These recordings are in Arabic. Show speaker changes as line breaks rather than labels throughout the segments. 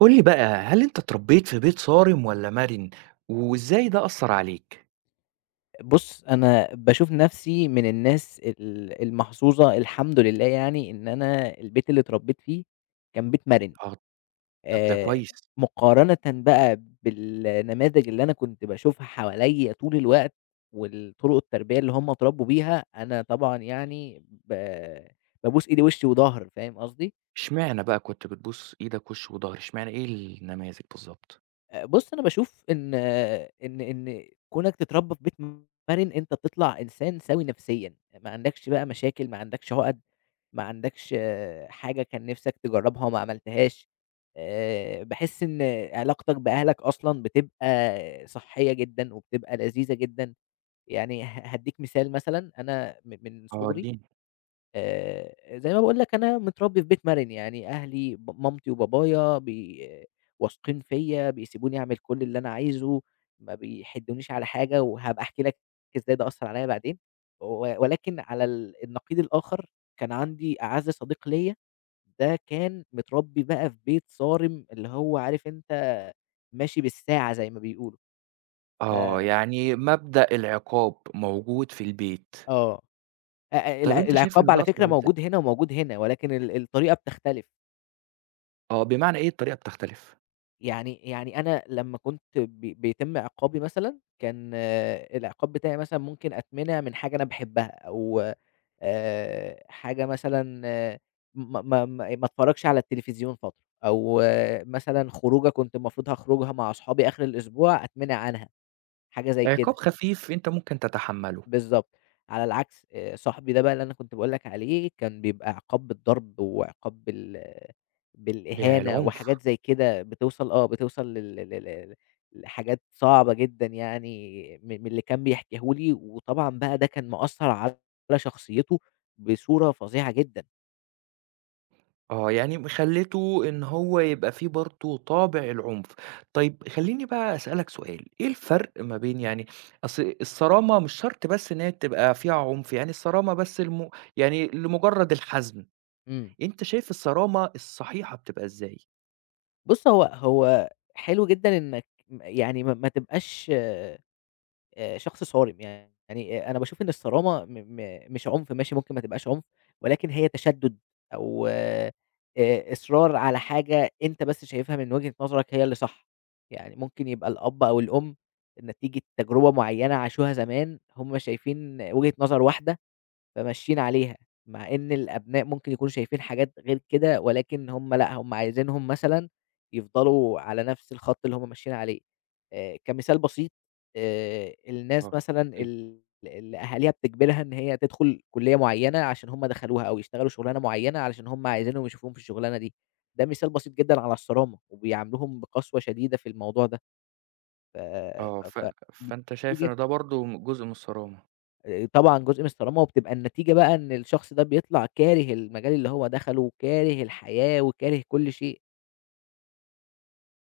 قُل لي بقى، هل أنت اتربّيت في بيت صارم والّا مرِن، وإزاي ده أثّر عليك؟
بُص، أنا باشوف نَفْسي من الناس المحظوظة الحمد لله يعني إن أنا البيت اللي اتربّيت فيه كان بيت مَرِن،
آه، طب ده
آآ
كويس،
مقارنةً بقى بالنماذج اللي أنا كنت باشوفها حواليّا طول الوقت والطُرُق التربية اللي هم اتربّوا بيها، أنا طبعًا يعني بابوس إيدي وِشّي وضهر، فاهم قصدي؟
إشمعنى بقى كنت بتبوس إيدك وِش وضهر، إشمعنى إيه النماذج بالضبط؟
بُص، أنا باشوف إن آه، إن إن كونك تتربى في بيت مرن، أنت بتطلع إنسان سوي نفسيًا، ما عندكش بقى مشاكل، ما عندكش عُقَد، ما عندكش حاجة كان نِفْسك تجرّبها وما عملتهاش، باحس إن علاقتك بأهلك أصلًا بتبقى صحّية جدًا وبتبقى لذيذة جدًا، يعني هادّيك مثال مثلًا، أنا من
آه
صُغري
ادّيني
زي ما باقول لك أنا متربّي في بيت مَرِن، يعني أهلي مامتي وبابايا واثقين فيّا، بيسيبوني أعمل كل اللي أنا عايزه، ما بيحدّونيش على حاجة، وهابقى أحكي لك إزاي ده أثّر عليّا بعدين، ولكن على النقيض الآخر كان عندي أعَز صديق ليّا، ده كان متربّي بقى في بيت صارم، اللي هو عارف أنت ماشي بالساعة زي ما بيقولوا، ف
آه، يعني مبدأ العقاب موجود في البيت،
آه، أ أ
طب
الع
أنت شايف
العقاب
إن
على
ده أثّر
فكرة
عليك إزاي؟
موجود هنا وموجود هنا، ولكن الطريقة بتختلف.
آه، بمعنى إيه الطريقة بتختلف؟
يعني أنا لمّا كنت بيتم عقابي مثلًا، كان العقاب بتاعي مثلًا ممكن أتمنع من حاجة أنا باحبها، أو حاجة مثلًا ما اتفرجش على التلفزيون فترة، أو مثلًا خروجة كنت المفروض هاخرجها مع أصحابي آخر الأسبوع أتمنع عنها، حاجة زي
عقاب
كده.
خفيف أنت ممكن تتحمّله،
بالضبط، على العكس صاحبي ده بقى اللي أنا كنت باقول لك عليه كان بيبقى عقاب بالضرب وعقاب
ياه
بالإهانة
العنف!
وحاجات زي كده بتوصل بتوصل لل لل لل لحاجات صعبة جدًا يعني من اللي كان بيحكيه لي، وطبعًا بقى ده كان مأثّر على شخصيته بصورة فظيعة جدًا.
آه، يعني خلّيته إن هو يبقى فيه برضه طابع العُنف. طيب خلّيني بقى أسألك سؤال، إيه الفرق ما بين يعني أصل الصرامة مش شرط بس إن هي تبقى فيها عُنف، يعني الصرامة بس الم يعني لمُجرّد الحزم،
إمم.
أنت شايف الصرامة الصحيحة بتبقى إزاي؟
بُص هو حلو جدًا إنك يعني ما تبقاش شخص صارم، يعني أنا باشوف إن الصرامة م م مش عنف ماشي ممكن ما تبقاش عنف، ولكن هي تشدُّد أو إصرار على حاجة أنت بس شايفها من وجهة نظرك هي اللي صح، يعني ممكن يبقى الأب أو الأم نتيجة تجربة معيّنة عاشوها زمان، هُم شايفين وجهة نظر واحدة فماشيين عليها، مع إن الأبناء ممكن يكونوا شايفين حاجات غير كده، ولكن هُم لأ، هُم عايزينهم مثلًا يفضلوا على نفس الخط اللي هُم ماشيين عليه. كمثال بسيط،
آه،
الناس مثلًا
أوكي.
اللي أهاليها بتجبرها إن هي تدخل كُلّية معيّنة عشان هُم دخلوها، أو يشتغلوا شغلانة معيّنة علشان هُم عايزينهم يشوفوهم في الشغلانة دي. ده مثال بسيط جدًا على الصرامة، وبيعاملوهم بقسوة شديدة في الموضوع ده. ف
آه، ف
ف ف
فأنت شايف إن ده برضه م جزء من الصرامة.
طبعًا جزء من الصرامة، وبتبقى النتيجة بقى إن الشخص ده بيطلع كاره المجال اللي هو دخله، وكاره الحياة، وكاره كل شيء.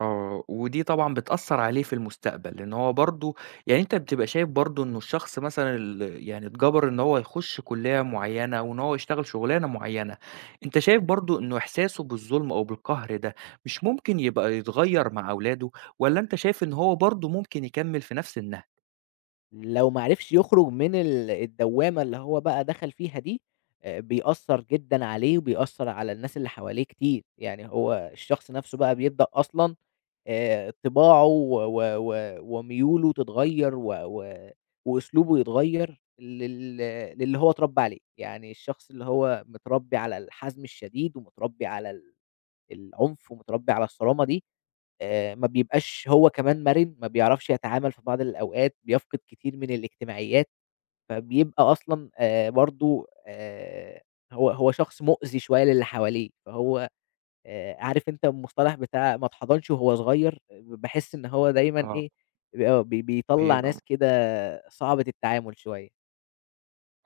آه، ودي طبعًا بتأثّر عليه في المستقبل، لإن هو برضه يعني أنت بتبقى شايف برضه إنه الشخص مثلًا ال يعني اتجبر إن هو يخُش كُلّية معيّنة وإن هو يشتغل شُغلانة معيّنة، أنت شايف برضه إنه إحساسه بالظُلم أو بالقهر ده مش ممكن يبقى يتغيّر مع أولاده والّا أنت شايف إن هو برضه ممكن يكمّل في نَفْس النهج؟
لو ما عرفش يخرج من الدوامة اللي هو بقى دخل فيها دي، بيأثّر جدًا عليه، وبيأثّر على الناس اللي حواليه كتير. يعني هو الشخص نفسه بقى بيبدأ أصلًا طباعه و و و وميوله تتغيّر، و و وأسلوبه يتغيّر للي هو اتربى عليه. يعني الشخص اللي هو متربي على الحزم الشديد، ومتربي على العنف ومتربي على الصرامة دي، ما بيبقاش هو كمان مرِن، ما بيعرفش يتعامل في بعض الأوقات، بيفقد كتير من الاجتماعيات، فبيبقى أصلًا برضه هو شخص مؤذي شوية للي حواليه، فهو عارف أنت المصطلح بتاع ما اتحضنش وهو صغير، باحس إن هو دايمًا
آه،
إيه، بيبقى بيطلّع
بيبقى
ناس كده صعبة التعامل شوية.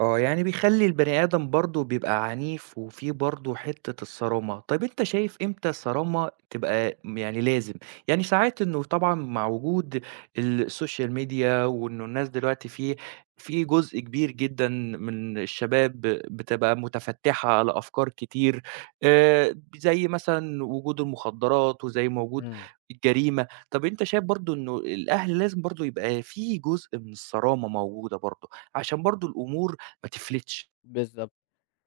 آه، يعني بيخلّي البني آدم برضه بيبقى عنيف وفيه برضه حتّة الصرامة. طيب أنت شايف إمتى الصرامة تبقى م يعني لازم؟ يعني ساعات إنه طبعًا مع وجود السوشيال ميديا وإنه الناس دلوقتي في جزء كبير جدًا من الشباب بتبقى مُتفتِّحة على أفكار كتير زي مثلًا وجود المخدرات وزي ما وجود
إمم.
الجريمة. طب أنت شايف برضه إنه الأهل لازم برضه يبقى في جزء من الصرامة موجودة برضه، عشان برضه الأمور ما تفلتش.
بالضبط.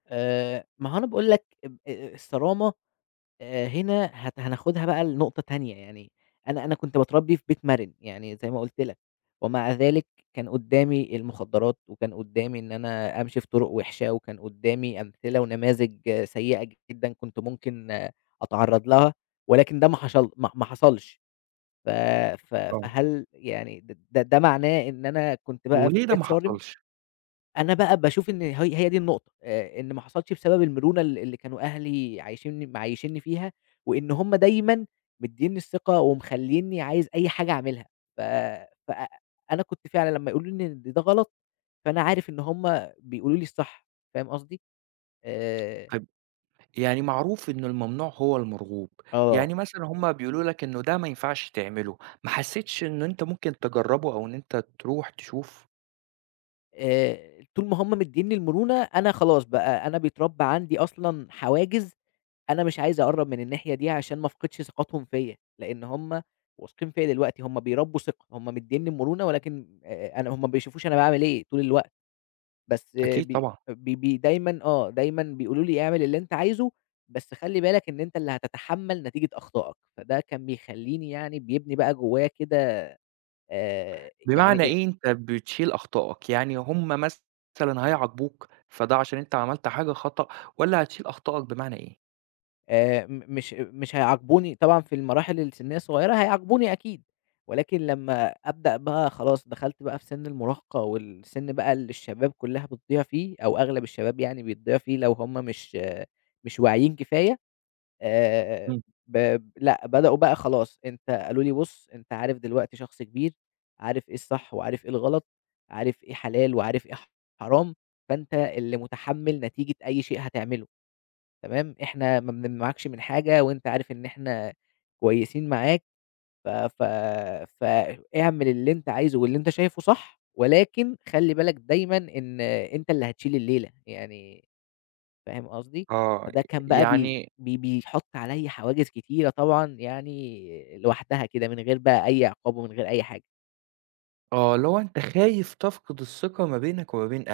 ما هو أنا باقول لك اب الصرامة هنا هناخدها بقى لنقطة تانية، يعني أنا كنت باتربّي في بيت مَرِن، يعني زي ما قُلت لك، ومع ذلك كان قدّامي المخدرات، وكان قدّامي إن أنا أمشي في طرق وِحشة، وكان قدّامي أمثلة ونماذج سيئة جدًا كنت ممكن أتعرّض لها، ولكن ده ما حصلش، ف ف
آه.
فهل يعني د ده ده معناه إن أنا كنت بقى في
وليه ده
بيت
ما
صارم؟
حصلش؟
أنا بقى باشوف إن هي دي النقطة، إن ما حصلش بسبب المرونة اللي كانوا أهلي عايشينّي معيّشينّي فيها، وإن هُم دايمًا مدّينّي الثقة ومخلّينّي عايز أي حاجة أعملها، ف ف أنا كنت فعلًا لمّا يقولوا لي إن ده غلط، فأنا عارف إن هُم بيقولوا لي الصح، فاهم قصدي؟ آآ
طيب يعني معروف إن الممنوع هو المرغوب،
آه،
يعني مثلًا هُم بيقولوا لك إنه ده ما ينفعش تعمله، ما حسيتش إن أنت ممكن تجربه أو إن أنت تروح تشوف؟
طول ما هُم مدّينّي المرونة، أنا خلاص بقى أنا بيتربى عندي أصلًا حواجز أنا مش عايز أقرّب من الناحية دي عشان ما أفقدش ثقتهم فيّا، لإن هُم واثقين فيّا دلوقتي، هُم بيربّوا ثقة، هُم مدّينّي المرونة ولكن أنا هُم ما بيشوفوش أنا باعمل إيه طول الوقت، بس آه،
أكيد
بي
طبعًا،
بي بي دايمًا دايمًا بيقولوا لي اعمل اللي أنت عايزه، بس خلّي بالك إن أنت اللي هتتحمّل نتيجة أخطائك، فده كان بيخلّيني يعني بيبني بقى جوّايا كده يعني
بمعنى إيه أنت بتشيل أخطائك، يعني هُم مثلًا هيعاقبوك فده عشان أنت عملت حاجة خطأ والّا هتشيل أخطائك بمعنى إيه؟
م مش مش هيعاقبوني طبعًا في المراحل السنية الصغيرة هيعاقبوني أكيد، ولكن لمّا أبدأ بقى خلاص دخلت بقى في سِن المراهقة والسِن بقى اللي الشباب كلّها بتضيع فيه أو أغلب الشباب يعني بيضيع فيه لو هم مش مش واعيين كفاية، آآ
إمم.
ب لأ بدأوا بقى خلاص أنت قالوا لي بُص أنت عارف دلوقتي شخص كبير، عارف إيه الصح وعارف إيه الغلط، عارف إيه حلال وعارف إيه حرام، فأنت اللي مُتحمّل نتيجة أي شيء هتعمله. تمام، إحنا ما بنمنعكش من حاجة وأنت عارف إن إحنا كويسين معاك ف ف فاعمل اللي أنت عايزه واللي أنت شايفه صح، ولكن خلّي بالك دايمًا إن أنت اللي هتشيل الليلة، يعني فاهم قصدي؟
آه،
فده كان بقى بي
يعني
بي بيحط عليَّ حواجز كتيرة طبعًا يعني لوحدها كده من غير بقى أي عقاب ومن غير أي حاجة.
آه، اللي هو أنت خايف تفقد الثقة ما بينك وما بين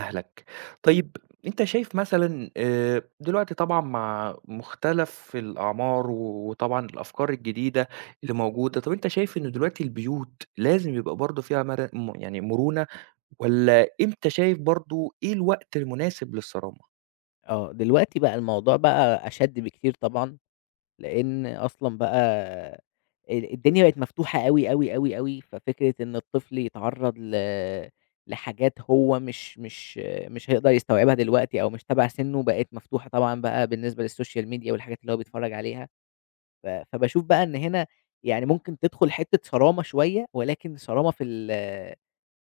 أهلك. طيب أنت شايف مثلًا دلوقتي طبعًا مع مختلف الأعمار و وطبعًا الأفكار الجديدة اللي موجودة، طب أنت شايف إن دلوقتي البيوت لازم يبقى برضه فيها مر م يعني مرونة والّا إمتى شايف برضه إيه الوقت المناسب للصرامة؟
آه، دلوقتي بقى الموضوع بقى أشَد بكتير طبعًا. لإن أصلًا بقى الدنيا بقت مفتوحة أوي، أوي، أوي، أوي، ففكرة إن الطفل يتعرّض لحاجات هو مش هيقدر يستوعبها دلوقتي أو مش تبع سِنُّه بقت مفتوحة طبعًا بقى بالنسبة للSocial media والحاجات اللي هو بيتفرّج عليها، ف فباشوف بقى إن هنا يعني ممكن تدخُل حتّة صرامة شوية ولكن صرامة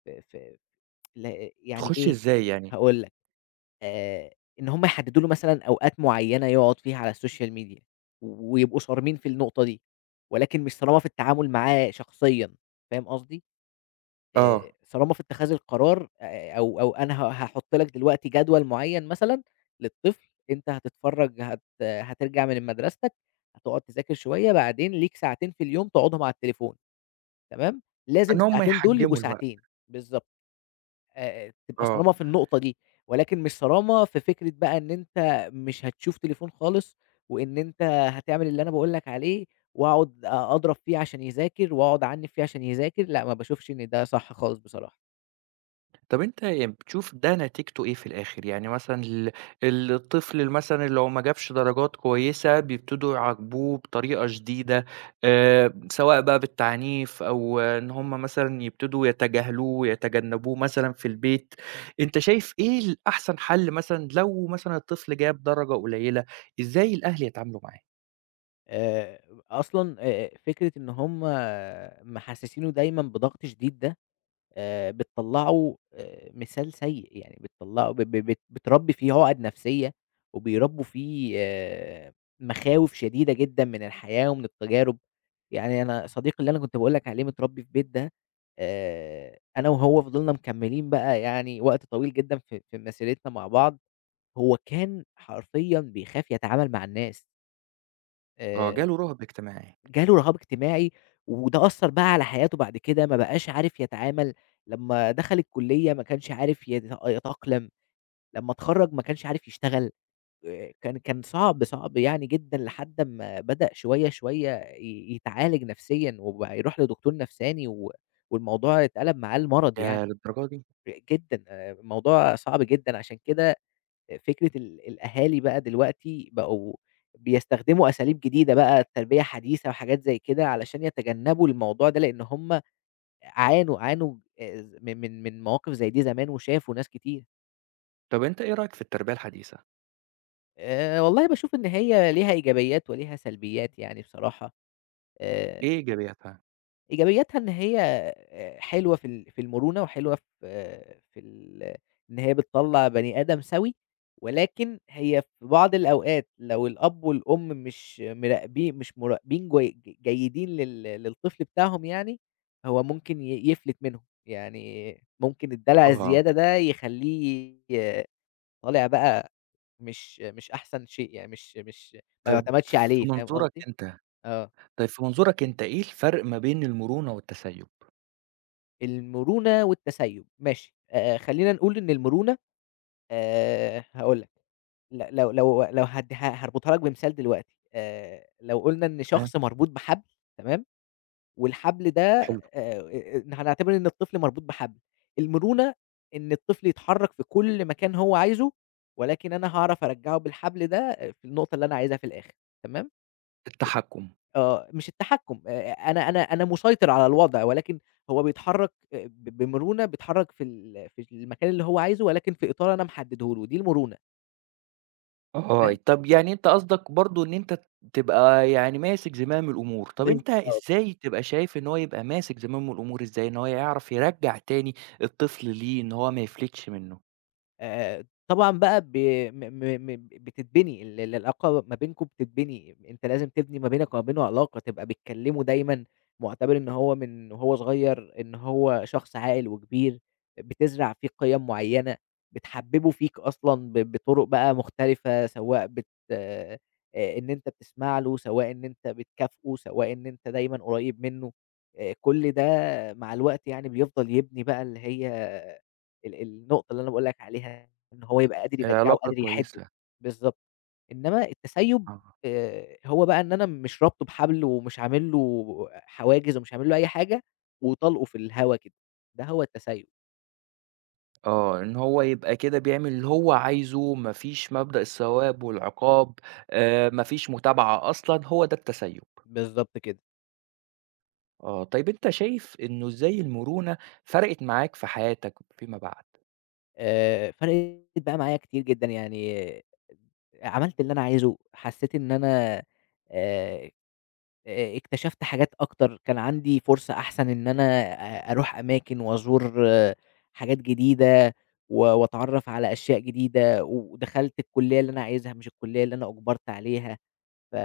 في في في ال يعني
تخش
إيه،
إزاي يعني؟
هاقول لك. آآ، إن هم يحددوا له مثلًا أوقات معيّنة يقعد فيها على السوشيال ميديا، ويبقوا صارمين في النقطة دي، ولكن مش صرامة في التعامل معاه شخصيًا، فاهم قصدي؟
آه،
صرامة في اتخاذ القرار أو أنا هاحط لك دلوقتي جدول معيّن مثلًا للطفل، أنت هتتفرج هت هترجع من مدرستك، هتقعد تذاكر شوية، بعدين ليك ساعتين في اليوم تقعدهم على التليفون، تمام؟ لازم
إن هم
الساعتين دول يبقوا
يحجموا الوقت،
ساعتين، بالضبط. تبقى
آه.
صرامة في النقطة دي، ولكن مش صرامة في فكرة بقى إن أنت مش هتشوف تليفون خالص، وإن أنت هتعمل اللي أنا باقول لك عليه، وأقعد أضرب فيه عشان يذاكر، وأقعد أعنِّف فيه عشان يذاكر، لأ، ما باشوفش إن ده صح خالص بصراحة.
طب أنت يعني بتشوف ده نتيجته إيه في الآخر؟ يعني مثلًا ال الطفل ال مثلًا اللي هو ما جابش درجات كويسة بيبتدوا يعاقبوه بطريقة شديدة، سواء بقى بالتعنيف أو آه، إن هم مثلًا يبتدوا يتجاهلوه، يتجنبوه مثلًا في البيت، أنت شايف إيه الأحسن حل مثلًا لو مثلًا الطفل جاب درجة قليلة، إزاي الأهل يتعاملوا معاه؟
آآ أصلًا فكرة إن هُم محسسينه دايمًا بضغط شديد ده بتطلّعه مثال سيء، يعني بتطلّعه ب ب بت بتربّي فيه عُقَد نفسية، وبيربّوا فيه مخاوف شديدة جدًا من الحياة ومن التجارب، يعني أنا صديقي اللي أنا كنت باقول لك عليه متربّي في بيت ده، أنا وهو فضلنا مكمّلين بقى يعني وقت طويل جدًا في مسيرتنا مع بعض، هو كان حرفيًا بيخاف يتعامل مع الناس،
آه، جاله
آآ
رهاب اجتماعي.
جاله رهاب اجتماعي، وده أثّر بقى على حياته بعد كده، ما بقاش عارف يتعامل، لمّا دخل الكلية ما كانش عارف يتأقلم، لمّا اتخرّج ما كانش عارف يشتغل، كان صعب، صعب يعني جدًا لحد أمّا بدأ شوية، شوية يتعالج نفسيًا، وبقى يروح لدكتور نفساني، والموضوع اتقلب معاه لمرض يعني،
ياه للدرجة دي!
جدًا، الموضوع صعب جدًا، عشان كده فكرة الأهالي بقى دلوقتي بقوا بيستخدموا أساليب جديدة بقى، تربية حديثة وحاجات زي كده علشان يتجنبوا الموضوع ده، لإن هم عانوا، عانوا من مواقف زي دي زمان وشافوا ناس كتير.
طب أنت إيه رأيك في التربية الحديثة؟
والله باشوف إن هي ليها إيجابيات وليها سلبيات يعني بصراحة. آآ
إيه إيجابياتها؟
إيجابياتها إن هي حلوة في المرونة وحلوة في إن هي بتطلّع بني آدم سَوِي، ولكن هي في بعض الأوقات لو الأب والأم مش مراقبين جي ج جيدين للطفل بتاعهم يعني، هو ممكن يفلت منهم، يعني ممكن الدلع
آه،
الزيادة ده يخلّيه طالع بقى مش أحسن شيء يعني مش ما
طيب
يُعتمدش
في
عليه، فاهم
منظورك
قصدي؟
أنت
آه.
طيب في منظورك أنت إيه الفرق ما بين المرونة والتسيب؟
المرونة والتسيب، ماشي، خلّينا نقول إن المرونة هاقول لك، ل لو لو لو هد ه هاربطها لك بمثال دلوقتي، لو قُلنا إن
تمام.
شخص مربوط بحبل تمام، والحبل ده
حلو،
هنعتبر إن الطفل مربوط بحبل، المرونة إن الطفل يتحرّك في كل مكان هو عايزه، ولكن أنا هاعرف أرجّعه بالحبل ده في النقطة اللي أنا عايزها في الآخر، تمام؟
التحكُّم.
آه، مش التحكُّم، أنا مسيطر على الوضع، ولكن هو بيتحرّك ب بمرونة، بيتحرّك في المكان اللي هو عايزه، ولكن في إطار أنا محدّده له، دي المرونة،
آه،
تمام؟
طب يعني أنت قصدك برضه إن أنت تبقى يعني ماسك زمام الأمور، طب أنت
بالضبط.
إزاي تبقى شايف إن هو يبقى ماسك زمام الأمور إزاي، إن هو يعرف يرجّع تاني الطفل ليه، إن هو ما يفلتش منه؟
طبعًا بقى ب م م م بتتبني ال ال- العلاقة ما بينكم بتتبني، أنت لازم تبني ما بينك وما بينه علاقة، تبقى بتكلمه دايمًا مُعتبر إن هو من وهو صغير إن هو شخص عاقل وكبير، بتزرع فيه قِيَم معيّنة، بتحببه فيك أصلًا بطرق بقى مختلفة، سواء بت آآ إن أنت بتسمع له، سواء إن أنت بتكافئه، سواء إن أنت دايمًا قريب منه، كل ده مع الوقت يعني بيفضل يبني بقى اللي هي النقطة اللي أنا باقول لك عليها، إن هو يبقى قادر يرجّعه
العلاقة
وقادر يحِدّه،
كويسة،
بالضبط. إنما التسيُّب
آه.
هو بقى إن أنا مش رابطه بحبل ومش عامل له حواجز ومش عامل له أي حاجة وطالقه في الهوا كده، ده هو التسيُّب،
آه، إن هو يبقى كده بيعمل اللي هو عايزه، ما فيش مبدأ الثواب والعقاب، ما فيش متابعة أصلًا، هو ده التسيب.
بالضبط كده.
آه، طيب أنت شايف إنه إزاي المرونة فرقت معاك في حياتك فيما بعد؟
فرقِت بقى معايا كتير جدًا، يعني عملت اللي أنا عايزه، حسّيت إن أنا آآ اكتشفت حاجات أكتر، كان عندي فرصة أحسن إن أنا أروح أماكن وأزور حاجات جديدة وأتعرّف على أشياء جديدة، ودخلت الكلية اللي أنا عايزها مش الكلية اللي أنا أُجبرت عليها، ف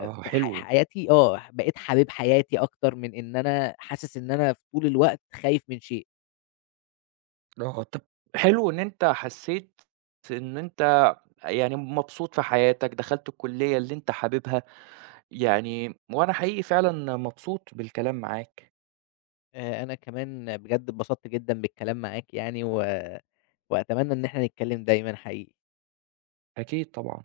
آه،
فح
حلو،
حياتي، بقيت حبيب حياتي أكتر من إن أنا حاسس إن أنا في طول الوقت خايف من شيء.
آه، طب حلو إن أنت حسيت إن أنت يعني مبسوط في حياتك، دخلت الكلية اللي أنت حاببها، يعني وأنا حقيقي فعلًا مبسوط بالكلام معاك،
أنا كمان بجد اتبسطت جدًا بالكلام معاك يعني وأتمنى إن إحنا نتكلم دايمًا حقيقي.
أكيد طبعًا.